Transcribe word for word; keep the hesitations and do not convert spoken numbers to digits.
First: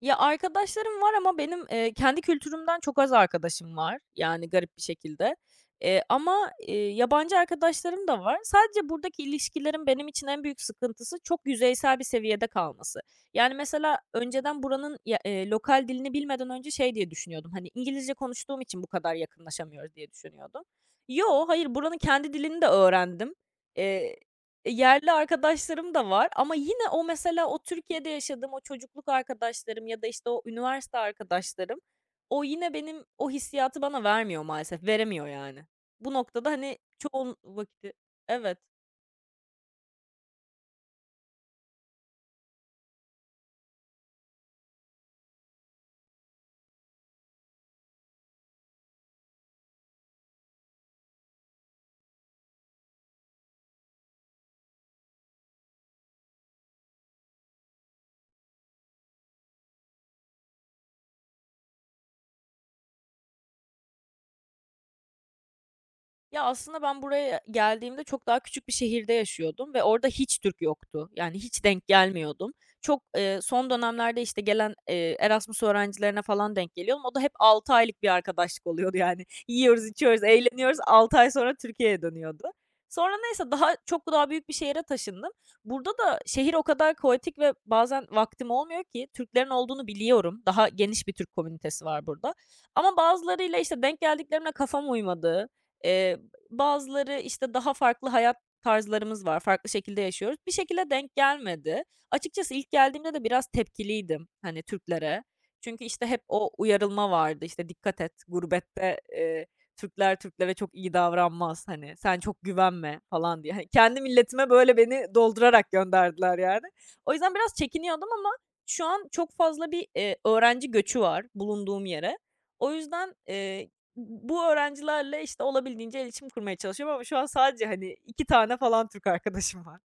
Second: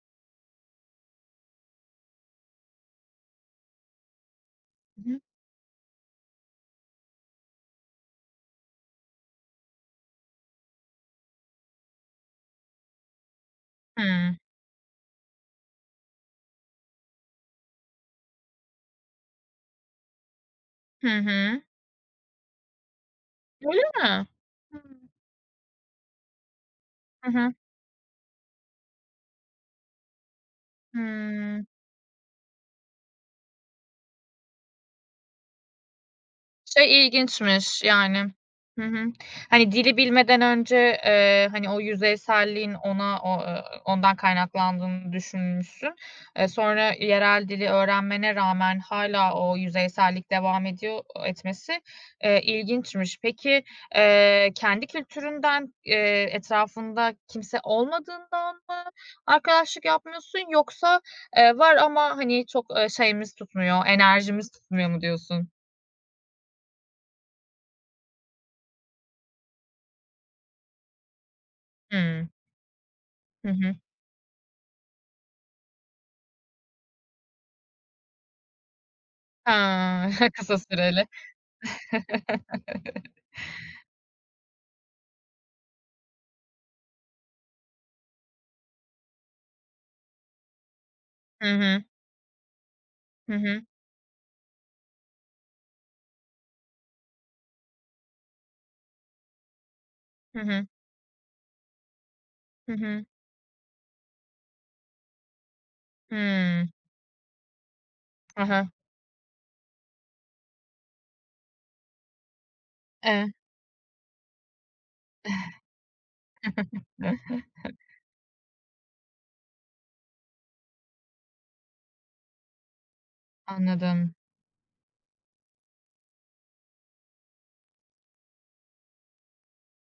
Ya, arkadaşlarım var ama benim, eee, kendi kültürümden çok az arkadaşım var. Yani, garip bir Hı hı. şekilde, eee, ama, eee, yabancı arkadaşlarım da var. Sadece buradaki ilişkilerin benim için en büyük sıkıntısı çok yüzeysel bir seviyede kalması. Yani, mesela, Hıı. önceden buranın, ııı, ya lokal dilini bilmeden önce şey diye düşünüyordum. Hani, İngilizce konuştuğum için bu kadar yakınlaşamıyoruz diye düşünüyordum. Hı Yo, hı. hayır. Buranın kendi dilini de öğrendim. Öyle Eee, mi? e, Hıı. yerli arkadaşlarım da var ama yine o, Hı mesela, hı. o Türkiye'de yaşadığım o çocukluk arkadaşlarım ya da işte o üniversite Hıı. arkadaşlarım, o yine benim o hissiyatı bana vermiyor maalesef. Veremiyor, yani. Bu noktada, hani, Şey, çoğun ilginçmiş vakti yani. Evet. Hı hı. Hani, dili bilmeden önce, ııı, hani, o yüzeyselliğin ona, o, ııı, ondan kaynaklandığını düşünmüşsün. E, sonra yerel dili öğrenmene rağmen hâlâ o yüzeysellik devam ediyor. Etmesi, e ilginçmiş. Peki, ııı, kendi kültüründen, ııı, etrafında kimse olmadığından mı arkadaşlık yapmıyorsun yoksa, ııı, var ama, hani, çok şeyimiz tutmuyor, enerjimiz tutmuyor mu diyorsun? Ya, aslında ben buraya geldiğimde çok daha küçük bir şehirde yaşıyordum ve orada hiç Türk yoktu. Yani, hiç denk Hı. gelmiyordum. Çok, ııı, Hı son hı. dönemlerde işte gelen, ııı, Erasmus öğrencilerine falan denk geliyordum. O da hep altı aylık bir arkadaşlık oluyordu, yani. Yiyoruz, Hıı. içiyoruz, Kısa eğleniyoruz, süreli. altı ay sonra Türkiye'ye dönüyordu. Sonra neyse, daha çok daha büyük bir şehre taşındım. Burada da şehir o kadar kaotik ve bazen vaktim olmuyor ki Türklerin olduğunu biliyorum. Daha geniş bir Türk Hı komünitesi hı. var burada ama Hı bazılarıyla, hı. işte, denk geldiklerimle kafam uymadı. Iıı, bazıları, işte, daha farklı hayat tarzlarımız var, farklı şekilde yaşıyoruz. Hı Bir hı. şekilde denk gelmedi. Açıkçası ilk Hı hı. geldiğimde de biraz tepkiliydim, hani, Türklere. Çünkü işte hep o Hıı. uyarılma vardı: "İşte dikkat et, Hı hı. gurbette, ııı, Türkler Türklere çok iyi davranmaz, hani sen çok güvenme." Eee falan diye. Hani, kendi milletime böyle beni doldurarak gönderdiler, yani. O yüzden biraz çekiniyordum ama şu an çok fazla bir, eee, öğrenci göçü var bulunduğum yere. O yüzden, eee, [unintelligible] Anladım. bu öğrencilerle, işte, olabildiğince iletişim kurmaya çalışıyorum ama şu an sadece, hani, iki tane falan Türk arkadaşım var.